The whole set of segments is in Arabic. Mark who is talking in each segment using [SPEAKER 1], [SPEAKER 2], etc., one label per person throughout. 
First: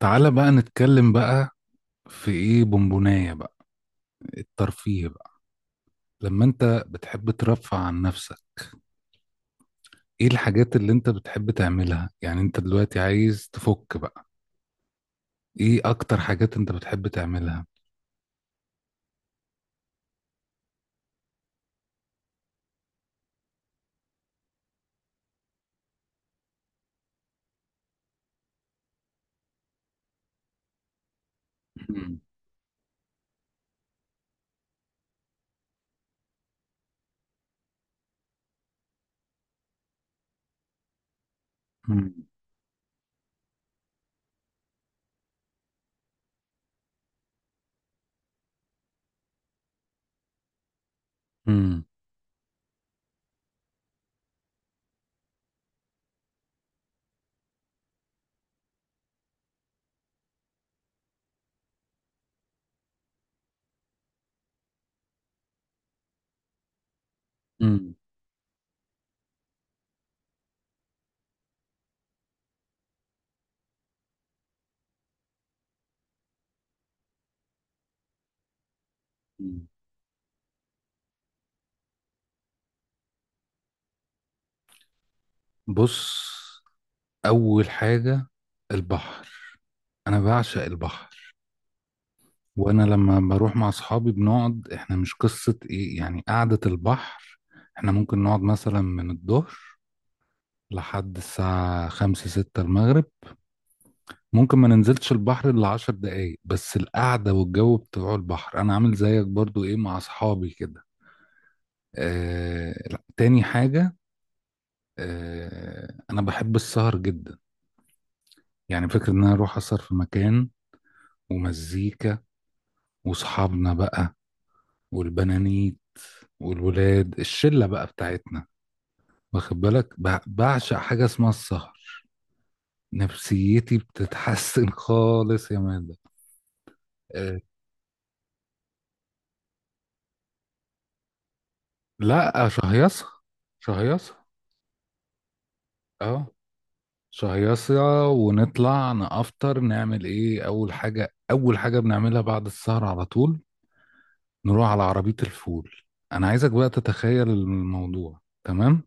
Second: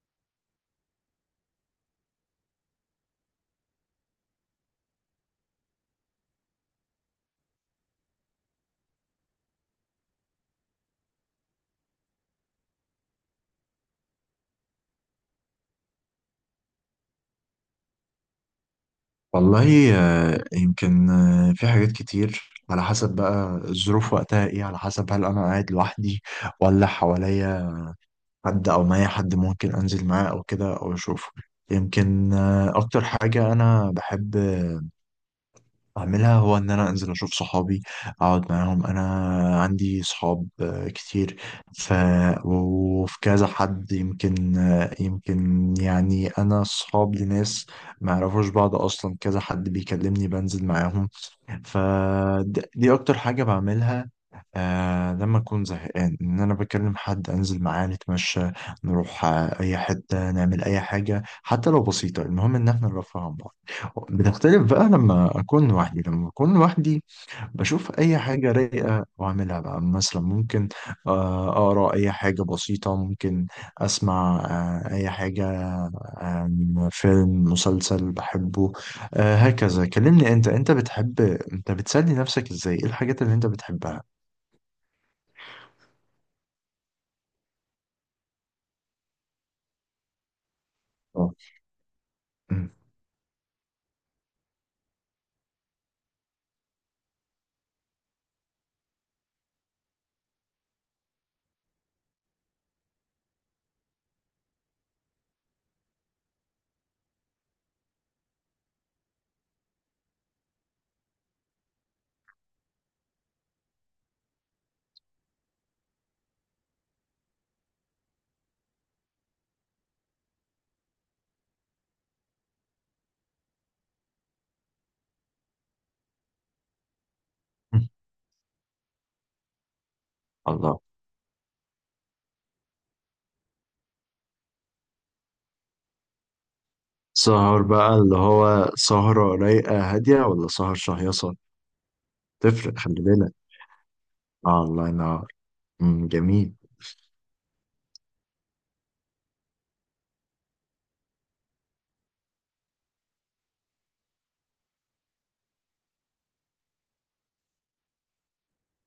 [SPEAKER 1] تعالى بقى نتكلم بقى، في ايه بونبوناية بقى، الترفيه بقى لما انت بتحب ترفع عن نفسك. ايه الحاجات اللي انت بتحب تعملها؟ يعني انت دلوقتي عايز تفك بقى، ايه اكتر حاجات انت بتحب تعملها؟
[SPEAKER 2] والله يمكن في حاجات كتير على حسب بقى الظروف وقتها ايه، على حسب هل انا قاعد لوحدي ولا حواليا حد او معايا حد ممكن انزل معاه او كده او اشوفه.
[SPEAKER 1] مم.
[SPEAKER 2] يمكن اكتر حاجة انا بحب اعملها هو ان انا انزل اشوف صحابي، اقعد معاهم. انا عندي صحاب كتير. ف
[SPEAKER 1] مم.
[SPEAKER 2] وفي كذا حد، يمكن يمكن يعني انا صحاب لناس ما يعرفوش بعض اصلا، كذا حد بيكلمني بنزل معاهم.
[SPEAKER 1] مم.
[SPEAKER 2] فدي اكتر حاجة بعملها، آه لما اكون زهقان ان انا بكلم حد انزل معاه نتمشى، نروح اي حتة، نعمل اي حاجة حتى لو بسيطة، المهم ان احنا نرفه عن بعض. بتختلف بقى لما اكون لوحدي.
[SPEAKER 1] مم.
[SPEAKER 2] بشوف اي حاجه رايقه واعملها بقى، مثلا ممكن اقرا اي حاجه بسيطه، ممكن اسمع اي حاجه، فيلم مسلسل بحبه.
[SPEAKER 1] مم.
[SPEAKER 2] هكذا. كلمني انت بتحب، انت بتسلي نفسك ازاي؟ ايه الحاجات اللي انت بتحبها؟
[SPEAKER 1] بص، اول حاجة البحر. انا بعشق
[SPEAKER 2] آه.
[SPEAKER 1] البحر.
[SPEAKER 2] م- م-
[SPEAKER 1] وانا لما بروح مع اصحابي بنقعد، احنا مش قصة ايه يعني قعدة البحر. احنا ممكن نقعد مثلا من الظهر لحد الساعة 5 6 المغرب، ممكن ما ننزلش البحر إلا 10 دقايق، بس القعدة والجو بتوع البحر. أنا عامل زيك برضو إيه مع أصحابي كده. آه لا. تاني حاجة، آه أنا بحب السهر جدا. يعني فكرة إن أنا أروح أسهر في مكان، ومزيكا، وأصحابنا بقى، والبنانيت، والولاد، الشلة بقى بتاعتنا. واخد بالك، بعشق
[SPEAKER 2] الله.
[SPEAKER 1] حاجة اسمها السهر. نفسيتي بتتحسن خالص يا مادة. آه،
[SPEAKER 2] سهر بقى اللي هو سهرة رايقة هادية، ولا سهر شهيصة؟
[SPEAKER 1] لا
[SPEAKER 2] تفرق، خلي
[SPEAKER 1] شهيصة.
[SPEAKER 2] بالك.
[SPEAKER 1] شهيصة.
[SPEAKER 2] آه، الله ينور. م،
[SPEAKER 1] اه
[SPEAKER 2] جميل.
[SPEAKER 1] شهيصة، ونطلع نفطر نعمل ايه؟ اول حاجة بنعملها بعد السهر على طول، نروح على عربية الفول. انا عايزك بقى تتخيل الموضوع تمام.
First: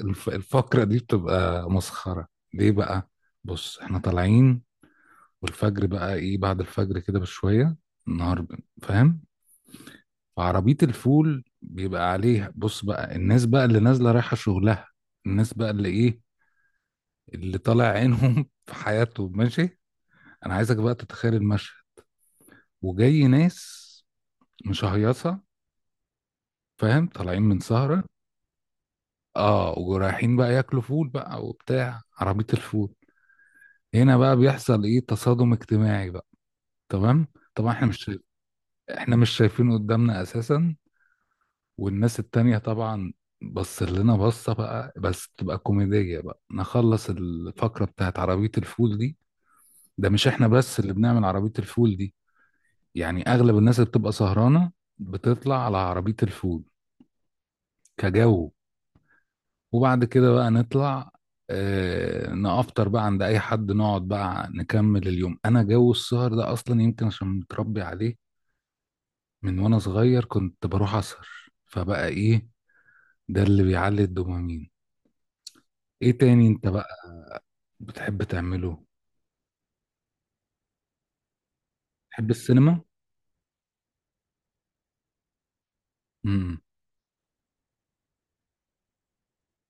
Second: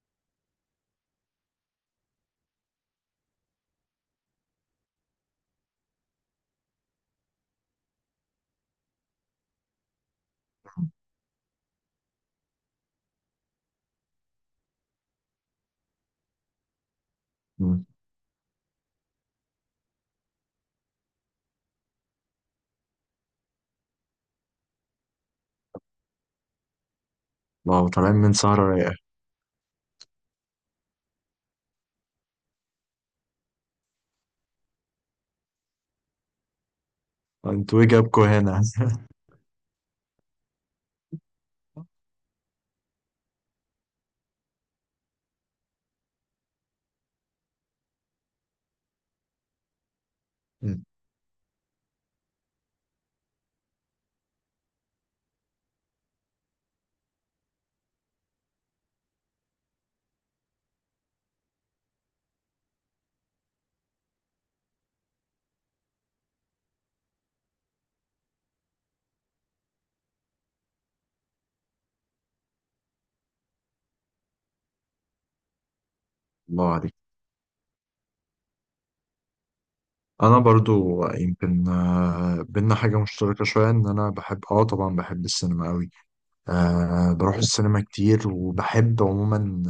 [SPEAKER 1] الفقرة دي بتبقى مسخرة. ليه بقى؟ بص احنا طالعين، والفجر بقى، ايه بعد الفجر كده بشوية، النهار فاهم. فعربية الفول بيبقى عليها، بص بقى الناس بقى اللي نازلة رايحة شغلها، الناس بقى اللي ايه، اللي طالع
[SPEAKER 2] م،
[SPEAKER 1] عينهم في حياته، ماشي. انا عايزك بقى تتخيل المشهد، وجاي ناس مشهيصه، فاهم، طالعين من
[SPEAKER 2] واو،
[SPEAKER 1] سهره.
[SPEAKER 2] طالعين من سهرة رايقة.
[SPEAKER 1] اه، ورايحين بقى ياكلوا فول بقى وبتاع عربيه الفول. هنا بقى بيحصل ايه، تصادم اجتماعي بقى، تمام. طبعا
[SPEAKER 2] انتوا ايه جابكوا هنا؟
[SPEAKER 1] احنا مش شايفين قدامنا اساسا، والناس التانية طبعا بص لنا بصة بقى، بس تبقى كوميدية بقى، نخلص الفقرة بتاعت عربية الفول دي. ده مش احنا بس
[SPEAKER 2] مم.
[SPEAKER 1] اللي بنعمل عربية الفول دي، يعني اغلب الناس اللي بتبقى سهرانه بتطلع على عربيه الفول كجو. وبعد كده بقى نطلع، نافطر بقى عند اي حد، نقعد بقى نكمل اليوم. انا جو السهر ده اصلا يمكن عشان متربي عليه، من وانا صغير كنت بروح اسهر. فبقى ايه، ده اللي بيعلي الدوبامين. ايه تاني انت
[SPEAKER 2] الله عليك.
[SPEAKER 1] بقى بتحب تعمله؟
[SPEAKER 2] انا برضو يمكن
[SPEAKER 1] تحب
[SPEAKER 2] بينا
[SPEAKER 1] السينما؟
[SPEAKER 2] حاجه مشتركه شويه، ان انا بحب، طبعا بحب السينما قوي.
[SPEAKER 1] امم.
[SPEAKER 2] أه، بروح السينما كتير وبحب عموما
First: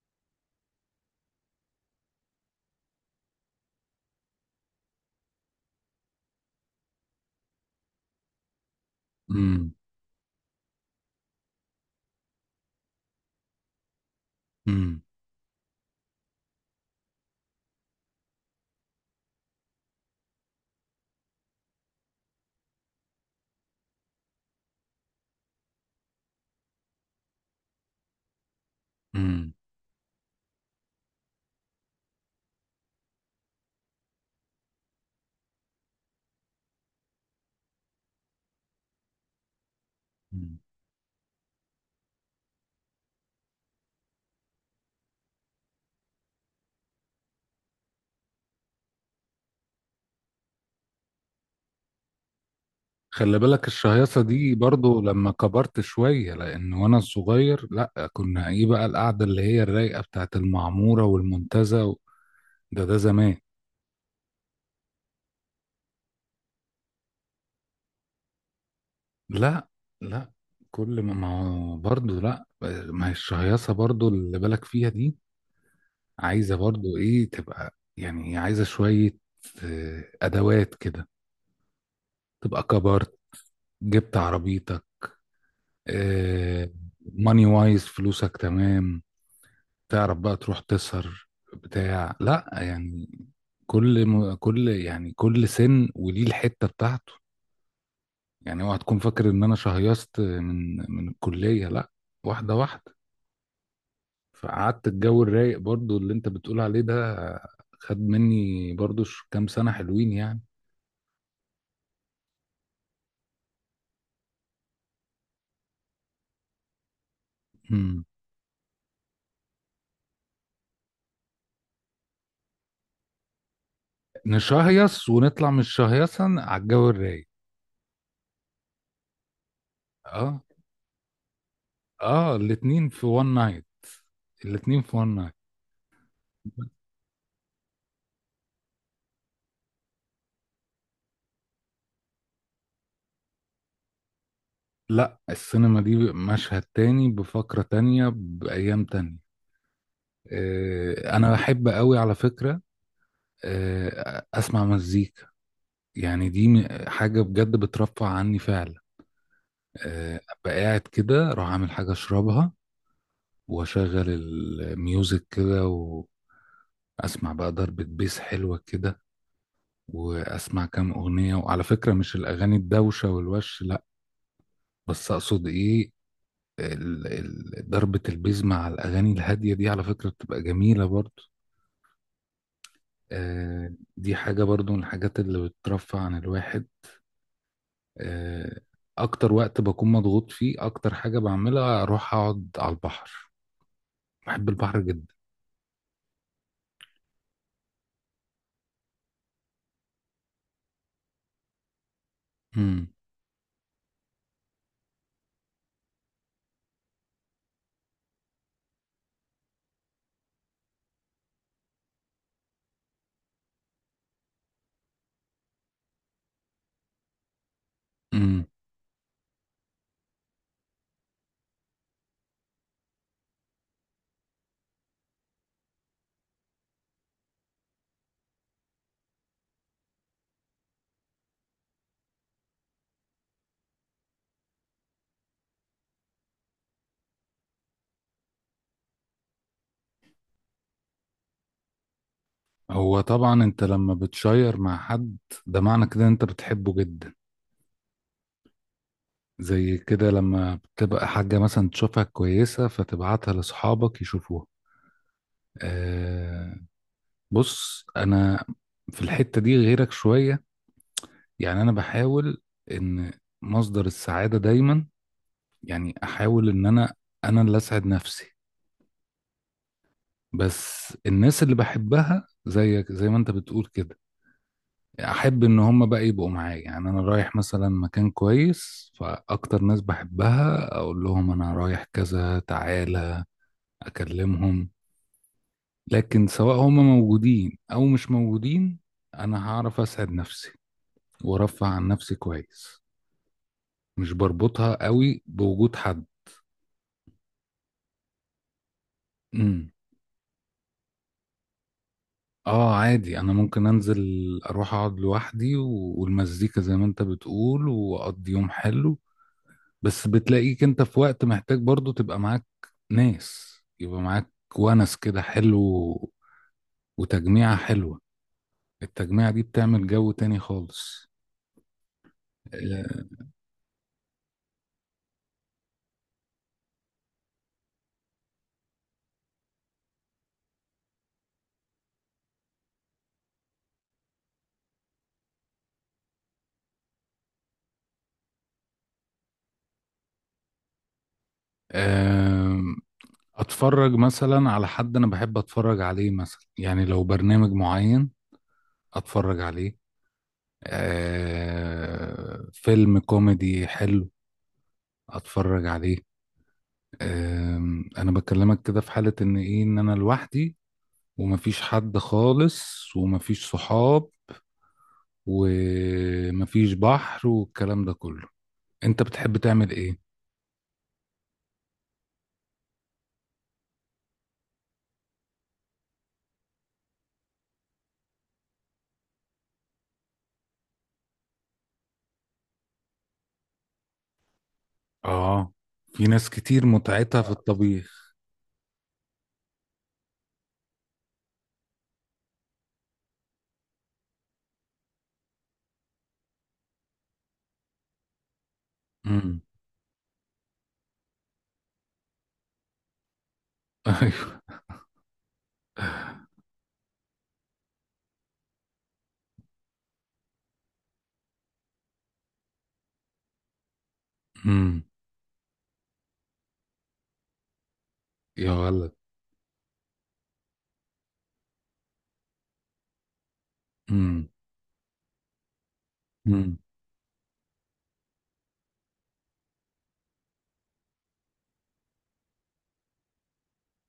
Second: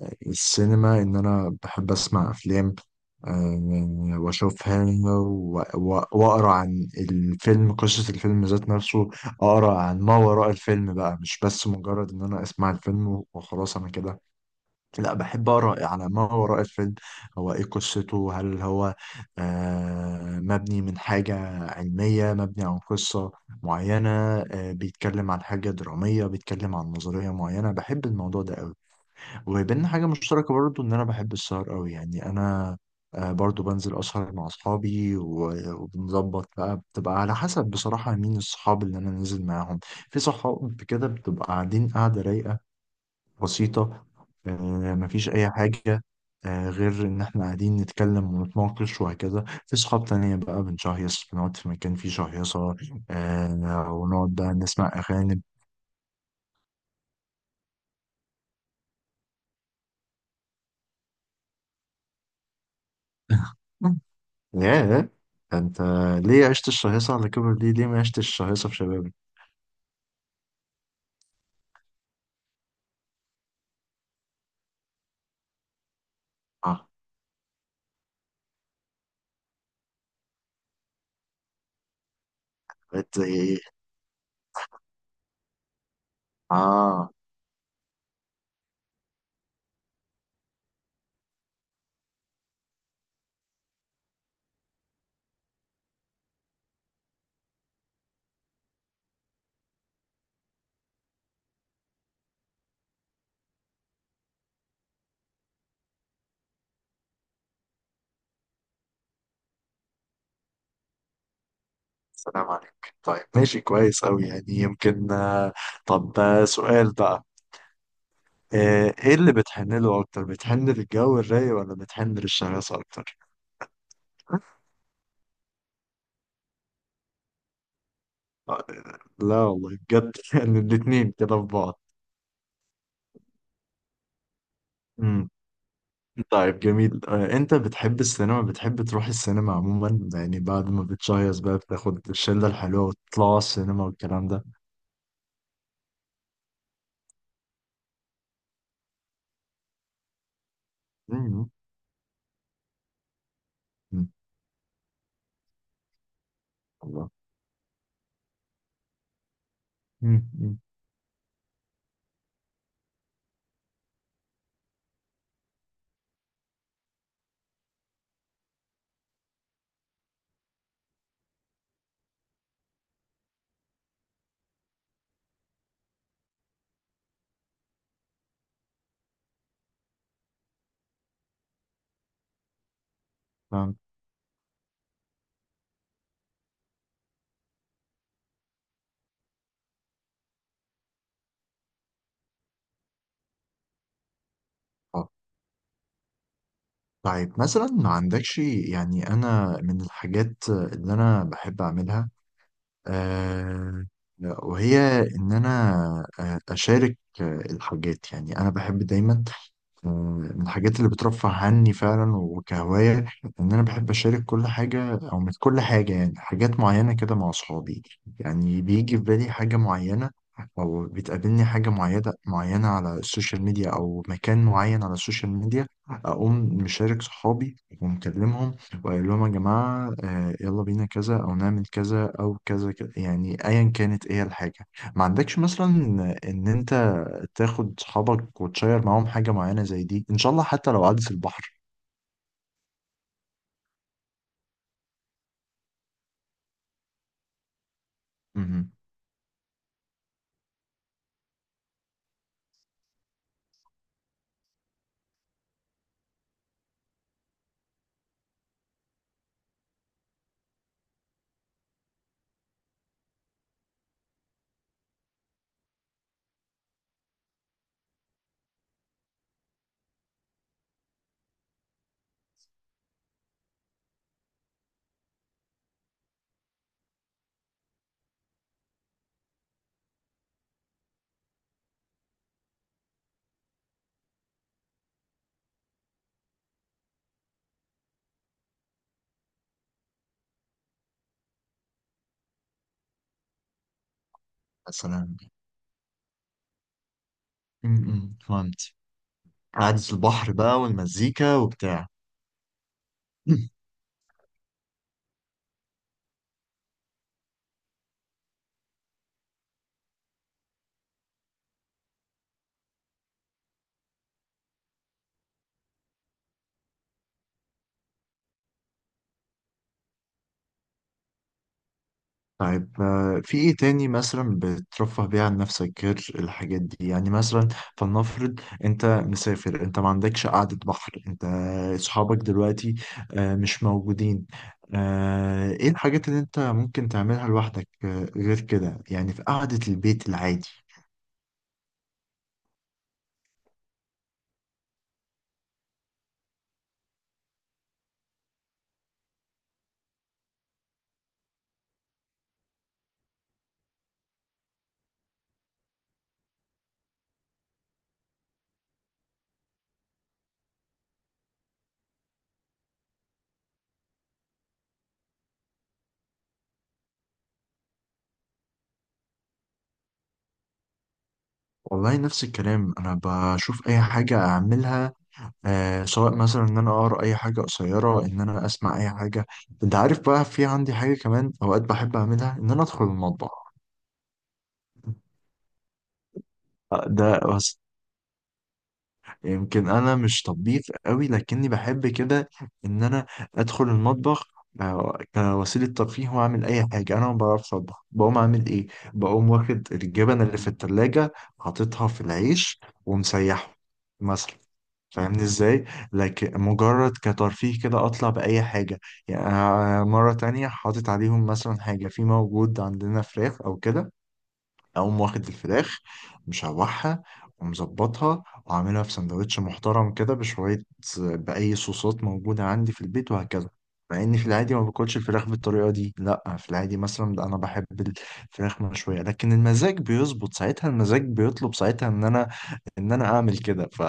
[SPEAKER 2] السينما، ان انا بحب اسمع افلام. أه واشوفها واقرا عن الفيلم، قصه الفيلم ذات نفسه.
[SPEAKER 1] امم.
[SPEAKER 2] اقرا عن ما وراء الفيلم بقى، مش بس مجرد ان انا اسمع الفيلم وخلاص، انا كده لا، بحب أقرأ على ما وراء الفيلم. هو إيه قصته؟ هل هو مبني من حاجة علمية، مبني عن قصة معينة، بيتكلم عن حاجة درامية، بيتكلم عن نظرية معينة؟ بحب الموضوع ده قوي.
[SPEAKER 1] امم.
[SPEAKER 2] وبيننا حاجة مشتركة برضو، إن أنا بحب السهر قوي. يعني أنا برضو بنزل أسهر مع أصحابي، وبنظبط بقى، بتبقى على حسب بصراحة مين الصحاب اللي أنا نازل معاهم. في صحاب كده بتبقى قاعدين قاعدة رايقة بسيطة، آه، مفيش أي حاجة غير إن إحنا قاعدين نتكلم ونتناقش وهكذا. في صحاب تانية بقى بنشهيص، بنقعد في مكان فيه شهيصة،
[SPEAKER 1] خلي بالك الشهيصة
[SPEAKER 2] ونقعد بقى
[SPEAKER 1] دي
[SPEAKER 2] نسمع
[SPEAKER 1] برضو لما
[SPEAKER 2] أغاني.
[SPEAKER 1] كبرت شوية، لأن وأنا صغير، لأ كنا إيه بقى، القعدة اللي هي الرايقة بتاعت المعمورة والمنتزه ده زمان.
[SPEAKER 2] ياه! أنت ليه عشت الشهيصة على كبر دي؟ ليه ما عشتش الشهيصة في شبابك؟
[SPEAKER 1] لأ. لأ. كل ما هو برضو، لأ. ما هي الشهيصة برضو اللي بالك فيها دي، عايزة
[SPEAKER 2] آه،
[SPEAKER 1] برضو إيه تبقى؟ يعني عايزة شوية آه، أدوات كده، تبقى
[SPEAKER 2] بقيت
[SPEAKER 1] كبرت،
[SPEAKER 2] زي إيه؟
[SPEAKER 1] جبت عربيتك، آه،
[SPEAKER 2] آه،
[SPEAKER 1] ماني وايز فلوسك تمام، تعرف بقى تروح تسهر بتاع لا يعني. كل يعني كل سن وليه الحتة بتاعته. يعني اوعى تكون فاكر ان انا شهيصت من الكلية، لا. واحدة واحدة. فقعدت الجو الرايق برضو اللي انت بتقول عليه ده، خد مني برضو كام سنة حلوين يعني.
[SPEAKER 2] سلام عليك. طيب ماشي، كويس أوي يعني، يمكن طب سؤال بقى.
[SPEAKER 1] مم.
[SPEAKER 2] إيه اللي بتحن له أكتر؟ بتحن للجو الرايق ولا بتحن للشهيصة أكتر؟
[SPEAKER 1] نشهيص ونطلع من الشهيصة على الجو الرايق.
[SPEAKER 2] آه، لا والله بجد.
[SPEAKER 1] اه.
[SPEAKER 2] يعني الاتنين كده في بعض.
[SPEAKER 1] اه الاتنين في وان نايت، الاتنين في وان
[SPEAKER 2] امم
[SPEAKER 1] نايت.
[SPEAKER 2] طيب جميل. انت بتحب السينما، بتحب تروح السينما عموما، يعني بعد ما بتشيص بقى بتاخد الشلة الحلوة وتطلع السينما والكلام ده؟
[SPEAKER 1] لا، السينما دي مشهد تاني بفقرة تانية بأيام تانية. آه، أنا
[SPEAKER 2] امم
[SPEAKER 1] بحب قوي على فكرة.
[SPEAKER 2] أمم،
[SPEAKER 1] آه، أسمع مزيكا. يعني دي
[SPEAKER 2] الله.
[SPEAKER 1] حاجة بجد بترفع عني فعلا. آه، أبقى
[SPEAKER 2] أمم،
[SPEAKER 1] قاعد كده أروح أعمل حاجة أشربها، وأشغل الميوزك كده، وأسمع بقى ضربة بيس حلوة كده، وأسمع كام أغنية. وعلى فكرة مش الأغاني الدوشة والوش، لا، بس أقصد إيه، ضربة البيز مع الأغاني الهادية دي، على فكرة بتبقى جميلة برضو. آه،
[SPEAKER 2] فاهم.
[SPEAKER 1] دي حاجة برضو من الحاجات اللي بترفع عن الواحد. آه، أكتر وقت بكون مضغوط فيه، أكتر حاجة بعملها أروح أقعد على البحر. بحب البحر
[SPEAKER 2] آه.
[SPEAKER 1] جدا.
[SPEAKER 2] طيب مثلا ما عندكش، يعني انا من الحاجات اللي انا بحب اعملها
[SPEAKER 1] مم.
[SPEAKER 2] آه وهي ان انا اشارك الحاجات. يعني انا بحب دايما، من الحاجات اللي بترفه عني فعلا وكهواية إن أنا بحب أشارك كل حاجة، أو مش كل حاجة يعني، حاجات معينة كده مع أصحابي.
[SPEAKER 1] مم.
[SPEAKER 2] يعني بيجي في بالي حاجة معينة، أو بتقابلني حاجة معينة على السوشيال ميديا، أو مكان معين على السوشيال ميديا، أقوم مشارك صحابي ومكلمهم وأقول لهم يا جماعة يلا بينا كذا أو نعمل كذا أو كذا كذا، يعني أيا كانت إيه الحاجة. ما عندكش مثلا إن أنت تاخد صحابك وتشير معاهم حاجة معينة زي دي إن شاء الله، حتى لو عدس البحر؟
[SPEAKER 1] هو طبعا أنت لما بتشير مع حد، ده معنى كده إن أنت بتحبه جدا.
[SPEAKER 2] مهم.
[SPEAKER 1] زي كده، لما بتبقى حاجة مثلا تشوفها كويسة فتبعتها لأصحابك يشوفوها. آه، بص انا في الحتة دي غيرك شوية. يعني انا بحاول ان مصدر السعادة دايما، يعني احاول ان انا اللي اسعد نفسي. بس الناس اللي بحبها زيك، زي ما انت بتقول كده، احب ان هم بقى يبقوا معايا، يعني انا رايح مثلا مكان كويس، فاكتر ناس بحبها اقول لهم انا رايح كذا تعالى، اكلمهم. لكن سواء هم موجودين او مش موجودين، انا هعرف اسعد نفسي وارفع عن نفسي كويس، مش بربطها
[SPEAKER 2] مثلا.
[SPEAKER 1] قوي بوجود حد.
[SPEAKER 2] مهم، فهمت.
[SPEAKER 1] امم.
[SPEAKER 2] عدس البحر بقى والمزيكا وبتاع.
[SPEAKER 1] اه عادي، انا
[SPEAKER 2] مم.
[SPEAKER 1] ممكن انزل اروح اقعد لوحدي والمزيكا زي ما انت بتقول، واقضي يوم حلو. بس بتلاقيك انت في وقت محتاج برضو تبقى معاك ناس، يبقى معاك ونس كده حلو، وتجميعة حلوة. التجميعة دي بتعمل جو تاني خالص.
[SPEAKER 2] طيب
[SPEAKER 1] آه،
[SPEAKER 2] في إيه تاني مثلا بترفه بيه عن نفسك غير الحاجات دي؟ يعني مثلا فلنفرض أنت مسافر، أنت ما عندكش قعدة بحر، أنت صحابك دلوقتي مش موجودين، إيه الحاجات اللي أنت ممكن تعملها لوحدك غير كده، يعني في قعدة البيت العادي؟
[SPEAKER 1] آم، اتفرج مثلا على حد انا بحب اتفرج عليه، مثلا يعني لو برنامج معين اتفرج عليه، آه، فيلم كوميدي حلو اتفرج عليه. انا بكلمك كده في حالة ان ايه، ان انا لوحدي، ومفيش حد خالص، ومفيش صحاب، ومفيش بحر والكلام ده كله. انت بتحب تعمل ايه؟
[SPEAKER 2] والله نفس الكلام، انا بشوف اي حاجه اعملها، سواء مثلا ان انا اقرا اي حاجه قصيره، ان انا اسمع اي حاجه. انت عارف بقى في عندي حاجه كمان اوقات بحب اعملها، ان انا ادخل المطبخ.
[SPEAKER 1] اه، في ناس كتير
[SPEAKER 2] ده
[SPEAKER 1] متعتها في
[SPEAKER 2] بس
[SPEAKER 1] الطبيخ.
[SPEAKER 2] يمكن انا مش طبيخ قوي، لكني بحب كده ان انا ادخل المطبخ كوسيلة ترفيه. وأعمل أي حاجة، أنا ما بعرفش أطبخ، بقوم أعمل إيه؟ بقوم
[SPEAKER 1] امم.
[SPEAKER 2] واخد الجبن اللي في التلاجة، حاططها في العيش ومسيحه مثلا.
[SPEAKER 1] ايوه.
[SPEAKER 2] فاهمني ازاي؟ لكن مجرد كترفيه كده، اطلع باي حاجه. يعني أنا مره تانية، حاطط عليهم مثلا حاجه، في موجود عندنا فراخ او كده،
[SPEAKER 1] امم.
[SPEAKER 2] اقوم واخد الفراخ، مشوحها ومظبطها
[SPEAKER 1] يا
[SPEAKER 2] وعاملها
[SPEAKER 1] ولد.
[SPEAKER 2] في سندوتش محترم كده بشويه، باي صوصات موجوده عندي في البيت وهكذا، مع اني في
[SPEAKER 1] امم.
[SPEAKER 2] العادي ما باكلش الفراخ بالطريقه دي. لا، في
[SPEAKER 1] امم.
[SPEAKER 2] العادي مثلا لا، انا بحب الفراخ مشويه. لكن المزاج بيظبط ساعتها، المزاج بيطلب ساعتها ان انا اعمل كده.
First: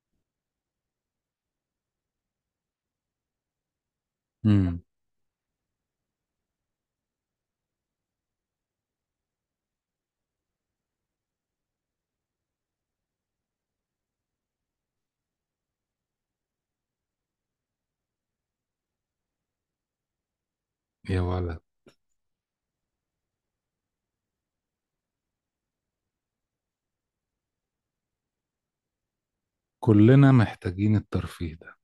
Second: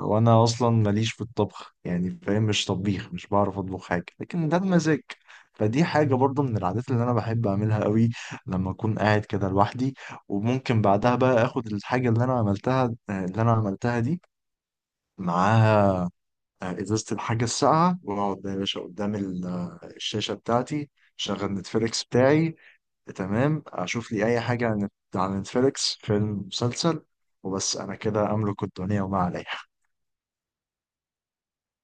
[SPEAKER 2] وانا اصلا ماليش في الطبخ يعني، فاهم؟ مش طبيخ، مش بعرف اطبخ حاجه، لكن ده
[SPEAKER 1] امم.
[SPEAKER 2] بمزاج. فدي حاجه برضو من العادات اللي انا بحب اعملها قوي لما اكون قاعد كده لوحدي. وممكن بعدها بقى اخد الحاجه اللي انا عملتها دي معاها ازازه الحاجه الساقعه، واقعد بقى يا باشا قدام الشاشه بتاعتي،
[SPEAKER 1] يا
[SPEAKER 2] شغل
[SPEAKER 1] ولد.
[SPEAKER 2] نتفليكس بتاعي، تمام، اشوف لي اي حاجه عن نتفليكس، فيلم مسلسل. وبس، انا كده املك الدنيا وما عليها.
[SPEAKER 1] كلنا محتاجين الترفيه ده.